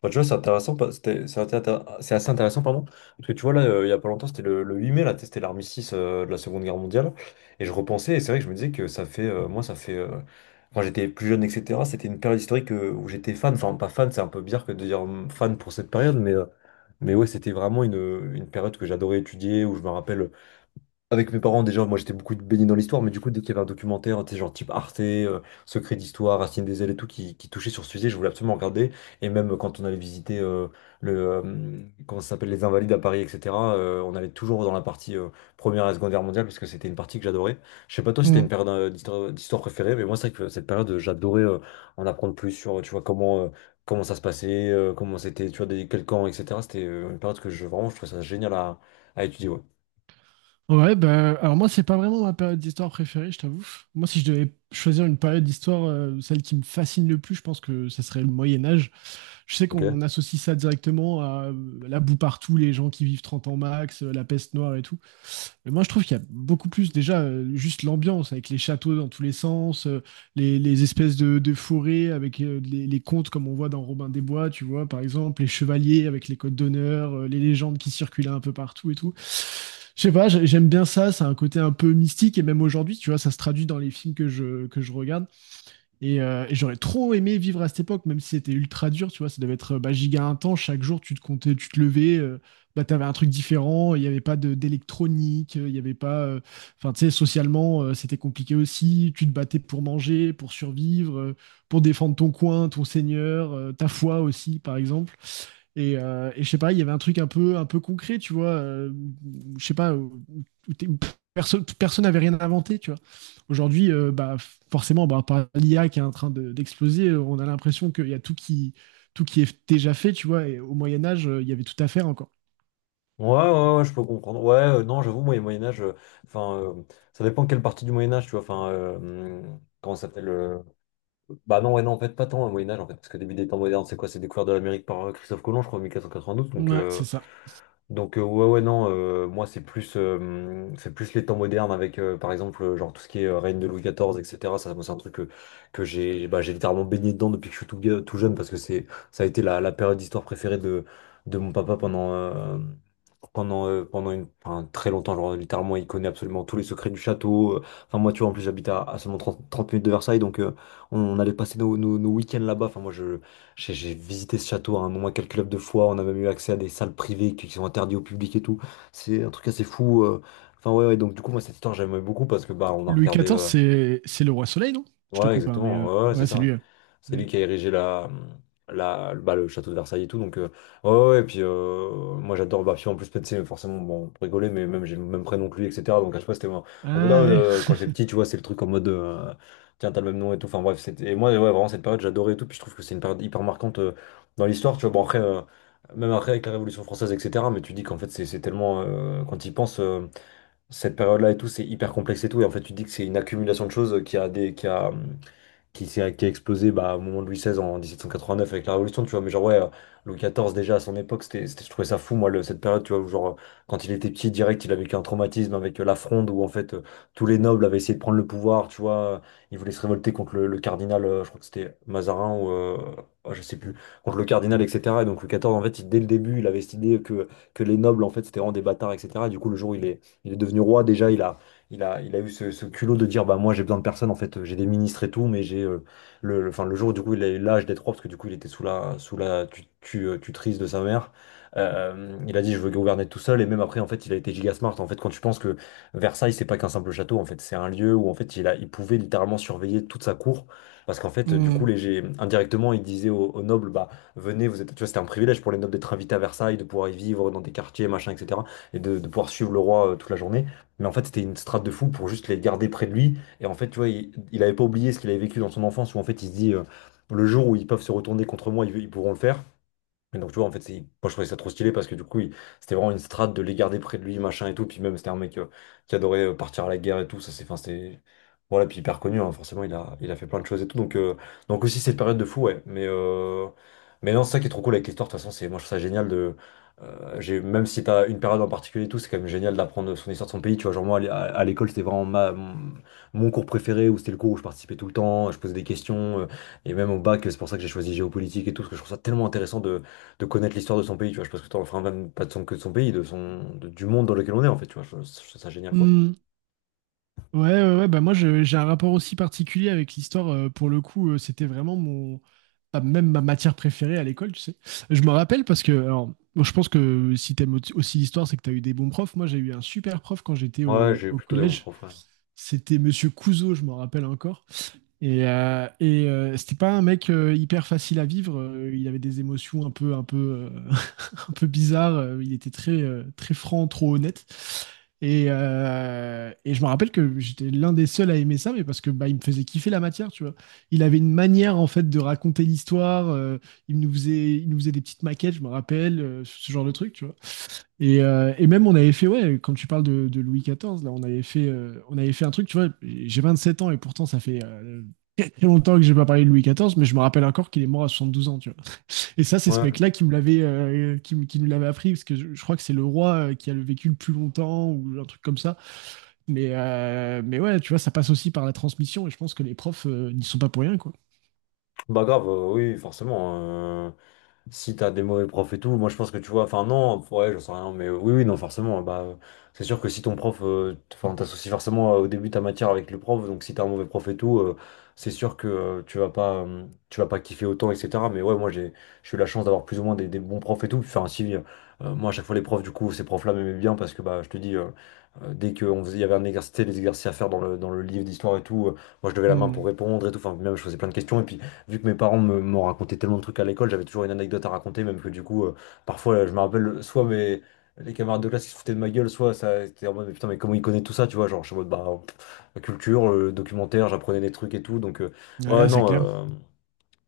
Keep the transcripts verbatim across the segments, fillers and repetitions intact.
Bah, tu vois, c'est intéressant, pas- c'était- c'est intér- c'est assez intéressant, pardon, parce que tu vois, là, euh, il y a pas longtemps, c'était le, le huit mai, là, c'était l'armistice euh, de la Seconde Guerre mondiale, et je repensais, et c'est vrai que je me disais que ça fait, euh, moi, ça fait, euh, quand j'étais plus jeune, et cetera, c'était une période historique euh, où j'étais fan, enfin, pas fan, c'est un peu bizarre que de dire hum, fan pour cette période, mais, euh, mais ouais, c'était vraiment une, une période que j'adorais étudier, où je me rappelle avec mes parents, déjà, moi j'étais beaucoup baigné dans l'histoire, mais du coup, dès qu'il y avait un documentaire, tu sais, genre type Arte, euh, Secret d'Histoire, Racine des ailes et tout, qui, qui touchait sur ce sujet, je voulais absolument regarder. Et même quand on allait visiter euh, le, euh, comment ça s'appelle, les Invalides à Paris, et cetera, euh, on allait toujours dans la partie euh, Première et Seconde Guerre mondiale, parce que c'était une partie que j'adorais. Je sais pas toi si t'as une Mm. période euh, d'histoire euh, d'histoire préférée, mais moi, c'est vrai que cette période, euh, j'adorais euh, en apprendre plus sur, euh, tu vois, comment, euh, comment ça se passait, euh, comment c'était, tu vois, des, quel camp, et cetera. C'était euh, une période que je, vraiment, je trouvais ça génial à, à étudier, ouais. Ouais, bah, alors moi, c'est pas vraiment ma période d'histoire préférée, je t'avoue. Moi, si je devais choisir une période d'histoire, euh, celle qui me fascine le plus, je pense que ça serait le Moyen Âge. Je sais Ok. qu'on associe ça directement à euh, la boue partout, les gens qui vivent trente ans max, euh, la peste noire et tout. Moi, je trouve qu'il y a beaucoup plus déjà euh, juste l'ambiance avec les châteaux dans tous les sens, euh, les, les espèces de, de forêts avec euh, les, les contes comme on voit dans Robin des Bois, tu vois, par exemple, les chevaliers avec les codes d'honneur, euh, les légendes qui circulaient un peu partout et tout. Je sais pas, j'ai- j'aime bien ça, ça a un côté un peu mystique et même aujourd'hui, tu vois, ça se traduit dans les films que je, que je regarde. Et, euh, et j'aurais trop aimé vivre à cette époque, même si c'était ultra dur, tu vois, ça devait être euh, bah, giga intense, chaque jour tu te comptais, tu te levais, euh, bah, t'avais un truc différent, il n'y avait pas de- d'électronique, euh, il n'y avait pas... euh, Enfin, tu sais, socialement, euh, c'était compliqué aussi, tu te battais pour manger, pour survivre, euh, pour défendre ton coin, ton seigneur, euh, ta foi aussi, par exemple. Et, euh, et je sais pas, il y avait un truc un peu, un peu concret, tu vois. Euh, où- je sais pas, où, où t'es- où personne, personne n'avait rien inventé, tu vois. Aujourd'hui, euh, bah, forcément, bah, par l'I A qui est en train de- d'exploser, euh, on a l'impression qu'il y a tout qui, tout qui est déjà fait, tu vois. Et au Moyen Âge, euh, il y avait tout à faire encore. Ouais, ouais, ouais, je peux comprendre. Ouais, euh, non, j'avoue, moi, le Moyen-Âge, euh, enfin, euh, ça dépend quelle partie du Moyen-Âge, tu vois, enfin, euh, hum, comment ça s'appelle euh, Bah non, ouais, non, en fait, pas tant le Moyen-Âge, en fait, parce que début des temps modernes, c'est quoi? C'est découvert de l'Amérique par euh, Christophe Colomb, je crois, en mille quatre cent quatre-vingt-douze, donc, Ouais, euh, c'est ça. donc euh, ouais ouais non euh, moi c'est plus euh, c'est plus les temps modernes avec euh, par exemple euh, genre tout ce qui est euh, règne de Louis quatorze etc ça moi, c'est un truc que, que j'ai bah, j'ai littéralement baigné dedans depuis que je suis tout, ga- tout jeune parce que c'est ça a été la, la période d'histoire préférée de, de mon papa pendant euh, pendant euh, pendant une, enfin, très longtemps genre littéralement il connaît absolument tous les secrets du château euh. Enfin moi tu vois en plus j'habite à, à seulement trente trente minutes de Versailles donc euh, on, on allait passer nos, nos, nos week-ends là-bas enfin moi je j'ai j'ai visité ce château à un nombre incalculable de fois. On a même eu accès à des salles privées qui qui sont interdites au public et tout. C'est un truc assez fou. euh. Enfin, ouais, ouais, donc du coup, moi, cette histoire, j'aimais beaucoup parce que bah, on a Louis regardé. quatorze, euh, c'est c'est le roi soleil, non? Je te Ouais, coupe, hein, mais exactement. euh, Ouais, ouais, c'est ouais, c'est ça. Ouais. lui. Euh. C'est lui Ouais. qui a érigé la, la, bah, le château de Versailles et tout. Donc, euh, ouais, ouais, et puis, euh, moi, j'adore. Bah, puis en plus, peut-être, c'est forcément, bon, pour rigoler, mais même, j'ai le même prénom que lui, et cetera. Donc, à chaque fois, c'était en en mode, ah, Ah ouais. euh, quand j'étais petit, tu vois, c'est le truc en mode, euh, tiens, t'as le même nom et tout. Enfin, bref, c'était. Et moi, ouais, vraiment, cette période, j'adorais et tout. Puis, je trouve que c'est une période hyper marquante euh, dans l'histoire. Tu vois, bon, après, euh, même après, avec la Révolution française, et cetera. Mais tu dis qu'en fait, c'est c'est tellement. Euh, quand il pense cette période-là et tout, c'est hyper complexe et tout. Et en fait, tu dis que c'est une accumulation de choses euh, qui a des. Qui a, qui, s'est- qui a explosé bah, au moment de Louis seize en mille sept cent quatre-vingt-neuf avec la Révolution, tu vois. Mais genre, ouais, euh, Louis quatorze, déjà à son époque, c'était, c'était- je trouvais ça fou, moi, le- cette période, tu vois, où genre, euh, quand il était petit, direct, il a vécu un traumatisme avec euh, la Fronde, où en fait, euh, tous les nobles avaient essayé de prendre le pouvoir, tu vois. Ils voulaient se révolter contre le, le cardinal, euh, je crois que c'était Mazarin ou. euh, oh, je sais plus, contre le cardinal, et cetera. Et donc Louis quatorze, en fait, il- dès le début, il avait cette idée que, que les nobles, en fait, c'était vraiment des bâtards, et cetera. Et du coup, le jour où il est, il est devenu roi, déjà, il a, il a, il a eu ce, ce culot de dire, bah moi j'ai besoin de personne, en fait, j'ai des ministres et tout, mais j'ai euh, le, le- enfin, le jour où du coup il a eu l'âge des trois, parce que du coup il était sous la, sous la tu, tu, euh, tutrice de sa mère. Euh, il a dit je veux gouverner tout seul et même après en fait il a été giga smart en fait quand tu penses que Versailles c'est pas qu'un simple château en fait c'est un lieu où en fait il a il pouvait littéralement surveiller toute sa cour parce qu'en fait du coup Hmm. les gé- indirectement il disait aux, aux nobles bah venez vous êtes tu vois c'était un privilège pour les nobles d'être invités à Versailles de pouvoir y vivre dans des quartiers machin etc et de, de pouvoir suivre le roi euh, toute la journée mais en fait, c'était une strate de fou pour juste les garder près de lui. Et en fait, tu vois, il, il avait pas oublié ce qu'il avait vécu dans son enfance où en fait, il se dit euh, le jour où ils peuvent se retourner contre moi, ils, ils pourront le faire. Et donc, tu vois, en fait, c'est- moi, je trouvais ça trop stylé parce que du coup, il- c'était vraiment une strate de les garder près de lui, machin et tout. Puis même, c'était un mec euh, qui adorait euh, partir à la guerre et tout. Ça, c'est, enfin, c'était. Voilà, puis hyper connu, hein, forcément, il a, il a fait plein de choses et tout. Donc, euh, donc aussi, cette période de fou, ouais. Mais, euh, mais non, c'est ça qui est trop cool avec l'histoire. De toute façon, c'est, moi, je trouve ça génial de. Euh, j'ai, même si t'as une période en particulier et tout, c'est quand même génial d'apprendre son histoire de son pays. Tu vois, genre, moi, à l'é- à- à l'école, c'était vraiment ma, mon mon cours préféré où c'était le cours où je participais tout le temps, je posais des questions. Euh, et même au bac, c'est pour ça que j'ai choisi géopolitique et tout, parce que je trouve ça tellement intéressant de de connaître l'histoire de son pays, tu vois. Je pense que t'en, enfin, même pas de son, que de son pays, de son, de- du monde dans lequel on est, en fait, tu vois. Je, je trouve ça génial, quoi. Hmm. Ouais, ouais, ouais, bah moi je- j'ai un rapport aussi particulier avec l'histoire. Euh, pour le coup, euh, c'était vraiment mon ah, même ma matière préférée à l'école, tu sais. Je me rappelle parce que alors bon, je pense que si t'aimes au- aussi l'histoire, c'est que t'as eu des bons profs. Moi, j'ai eu un super prof quand j'étais Ouais, au, j'ai eu au plutôt des bons collège. profs, ouais. C'était Monsieur Couzeau, je m'en rappelle encore. Et, euh, et euh, c'était pas un mec euh, hyper facile à vivre. Euh, il avait des émotions un peu, un peu, euh, un peu bizarre. Euh, Il était très, euh, très franc, trop honnête. Et, euh, et je me rappelle que j'étais l'un des seuls à aimer ça, mais parce que bah, il me faisait kiffer la matière, tu vois. Il avait une manière en fait de raconter l'histoire. euh, il nous faisait, il nous faisait des petites maquettes, je me rappelle, euh, ce genre de truc, tu vois. Et, euh, et même on avait fait, ouais, quand tu parles de, de Louis quatorze, là, on avait fait, euh, on avait fait un truc, tu vois. J'ai vingt-sept ans et pourtant ça fait euh, très longtemps que j'ai pas parlé de Louis quatorze, mais je me rappelle encore qu'il est mort à soixante-douze ans, tu et ça, c'est ce Ouais. mec-là qui me l'avait, euh, qui, me- qui nous l'avait appris, parce que je, je crois que c'est le roi euh, qui a le vécu le plus longtemps ou un truc comme ça. Mais, euh, mais ouais, tu vois, ça passe aussi par la transmission, et je pense que les profs euh, n'y sont pas pour rien, quoi. Bah grave, euh, oui, forcément. euh, Si t'as des mauvais profs et tout, moi je pense que tu vois, enfin non, ouais, j'en sais rien, mais euh, oui, oui, non, forcément. Bah, euh, c'est sûr que si ton prof, euh, t- enfin t'associes forcément euh, au début ta matière avec le prof, donc si t'as un mauvais prof et tout, euh, c'est sûr que euh, tu vas pas, euh, tu vas pas kiffer autant, et cetera. Mais ouais, moi j'ai, j'ai eu la chance d'avoir plus ou moins des, des bons profs et tout. Enfin si, euh, moi à chaque fois les profs, du coup, ces profs-là m'aimaient bien parce que bah je te dis. euh, euh, Dès qu'on faisait, il y avait un exercice, des exercices à faire dans le, dans le livre d'histoire et tout, euh, moi je levais la main pour Mm. répondre et tout, enfin même je faisais plein de questions et puis vu que mes parents me- m'ont raconté tellement de trucs à l'école, j'avais toujours une anecdote à raconter, même que du coup, euh, parfois, je me rappelle, soit mes, les camarades de classe qui se foutaient de ma gueule, soit ça était en mode, mais putain, mais comment il connaît tout ça, tu vois, genre, je suis en mode, bah, pff, culture, euh, documentaire, j'apprenais des trucs et tout, donc, euh, ouais, Ouais, c'est non. clair. euh,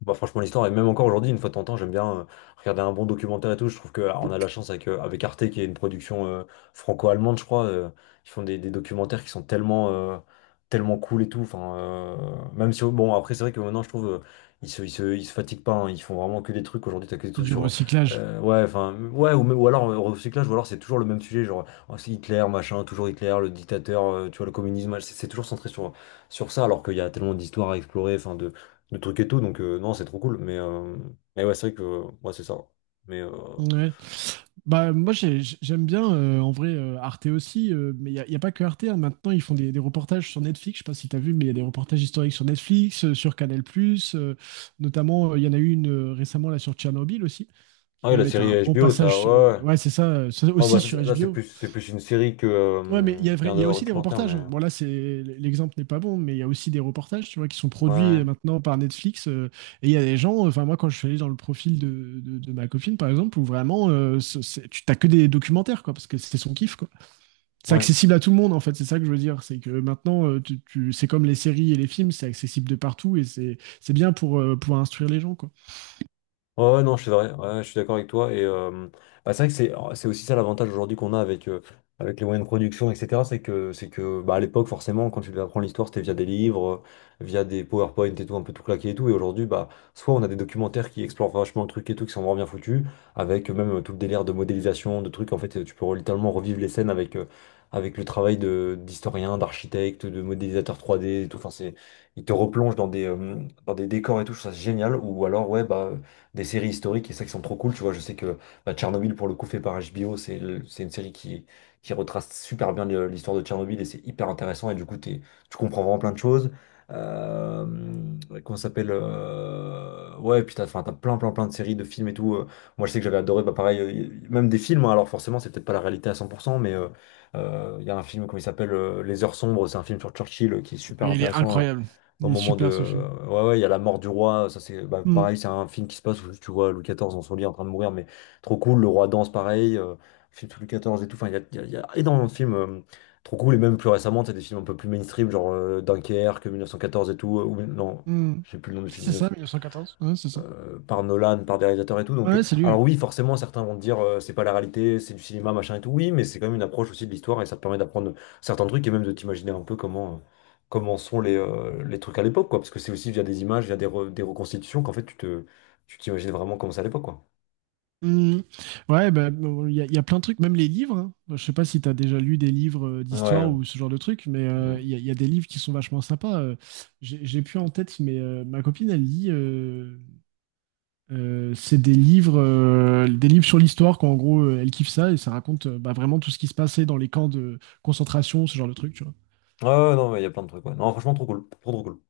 Bah franchement l'histoire et même encore aujourd'hui une fois de temps en temps j'aime bien euh, regarder un bon documentaire et tout je trouve que ah, on a la chance avec, euh, avec Arte qui est une production euh, franco-allemande je crois euh, ils font des, des documentaires qui sont tellement euh, tellement cool et tout enfin euh, même si bon après c'est vrai que maintenant je trouve euh, ils se, ils se, ils se fatiguent pas hein. Ils font vraiment que des trucs aujourd'hui, t'as que des C'est trucs du sur recyclage. euh, ouais, enfin ouais ou, même- ou alors euh, recyclage, ou alors c'est toujours le même sujet, genre oh, c'est Hitler machin, toujours Hitler le dictateur, euh, tu vois, le communisme, ouais, c'est c'est toujours centré sur sur ça alors qu'il y a tellement d'histoires à explorer, enfin le truc et tout. Donc, euh, non, c'est trop cool. Mais, euh, mais ouais, c'est vrai que moi c'est ça. Mais euh, Ouais. Bah, moi, j'ai- j'aime bien, euh, en vrai, euh, Arte aussi, euh, mais il n'y a, y a pas que Arte, hein. Maintenant, ils font des, des reportages sur Netflix. Je sais pas si tu as vu, mais il y a des reportages historiques sur Netflix, euh, sur Canal+, euh, notamment, euh, il y en a eu une euh, récemment là sur Tchernobyl aussi. Qui ah ouais, quand la même est série un bon H B O, ça, passage sur. euh, ouais. Ouais, Ouais, c'est ça, euh, c'est ah, bah, aussi ça, sur c'est- là, c'est H B O. plus, c'est plus une série que, Ouais, mais il y euh, a, vrai- qu'un il y a aussi des documentaire, reportages, mais hein. Bon, là, c'est, l'exemple n'est pas bon, mais il y a aussi des reportages, tu vois, qui sont produits euh, ouais, maintenant par Netflix. Euh, et il y a des gens, enfin, moi, quand je suis allé dans le profil de, de- de ma copine, par exemple, où vraiment, euh, ce- c'est- tu t'as que des documentaires, quoi, parce que c'est son kiff, quoi. C'est ouais. accessible à tout le monde, en fait, c'est ça que je veux dire. C'est que maintenant, euh, tu, tu- c'est comme les séries et les films, c'est accessible de partout et c'est, c'est bien pour euh, pouvoir instruire les gens, quoi. Ouais, ouais, non, c'est vrai, ouais, ouais, je suis d'accord avec toi. Et euh, bah, c'est vrai que c'est oh, c'est aussi ça l'avantage aujourd'hui qu'on a avec, euh, avec les moyens de production, et cetera. C'est que, c'est que bah, à l'époque, forcément, quand tu devais apprendre l'histoire, c'était via des livres, euh, via des PowerPoint et tout, un peu tout claqué et tout. Et aujourd'hui, bah, soit on a des documentaires qui explorent vachement le truc et tout, qui sont vraiment bien foutus, avec même euh, tout le délire de modélisation, de trucs. En fait, euh, tu peux littéralement revivre les scènes avec, euh, avec le travail de, d'historien, d'architecte, de modélisateur trois D et tout. Enfin, c'est, il te replonge dans des, euh, dans des décors et tout, je trouve ça génial. Ou alors, ouais, bah, des séries historiques et ça qui sont trop cool. Tu vois, je sais que bah, Tchernobyl, pour le coup, fait par H B O, c'est le- c'est une série qui, qui retrace super bien le- l'histoire de Tchernobyl, et c'est hyper intéressant. Et du coup, t'es- tu comprends vraiment plein de choses. Euh, ouais, comment ça s'appelle, euh, ouais, puis t'as, enfin, t'as plein, plein, plein de séries, de films et tout. Euh, moi, je sais que j'avais adoré, bah, pareil, euh, y- même des films. Hein, alors, forcément, c'est peut-être pas la réalité à cent pour cent, mais euh, euh, il y a un film, comment il s'appelle, euh, Les Heures Sombres, c'est un film sur Churchill, euh, qui est Et super il est intéressant. euh, incroyable. Au Il est moment super, ce de. film. Ouais, ouais, il y a la mort du roi. Ça, c'est bah, Hmm. pareil, c'est un film qui se passe où tu vois Louis quatorze dans son lit en train de mourir, mais trop cool. Le roi danse, pareil. Euh, film sur Louis quatorze et tout. Enfin, il y a, il y a- il y a énormément de films, euh, trop cool. Et même plus récemment, tu as des films un peu plus mainstream, genre euh, Dunkerque, mille neuf cent quatorze et tout. Euh, ou, non, Mmh. je sais plus le nom du film, C'est ça, mille neuf cent quatorze. Ouais, c'est ça. euh, par Nolan, par des réalisateurs et tout. Donc, euh, Ouais, c'est lui. Ouais. alors oui, forcément, certains vont te dire euh, c'est pas la réalité, c'est du cinéma, machin et tout. Oui, mais c'est quand même une approche aussi de l'histoire, et ça te permet d'apprendre certains trucs et même de t'imaginer un peu comment, euh, comment sont les, euh, les trucs à l'époque, quoi. Parce que c'est aussi via des images, via des, re- des reconstitutions qu'en fait tu te, tu t'imagines vraiment comment c'est à l'époque, quoi. Mmh. Ouais, bah, bon, il y, a il y a plein de trucs, même les livres, hein. Bah, je sais pas si tu as déjà lu des livres euh, Ouais, d'histoire ouais, ou ce genre de trucs, mais euh, mm. il y, a il y a des livres qui sont vachement sympas. euh. j'ai j'ai plus en tête, mais euh, ma copine, elle lit. Euh, euh, c'est des livres, euh, des livres sur l'histoire, qu'en gros, euh, elle kiffe ça et ça raconte euh, bah, vraiment tout ce qui se passait dans les camps de concentration, ce genre de trucs, Ouais, ouais, non, mais il y a plein de trucs, ouais. Non, franchement, trop cool, trop, trop cool.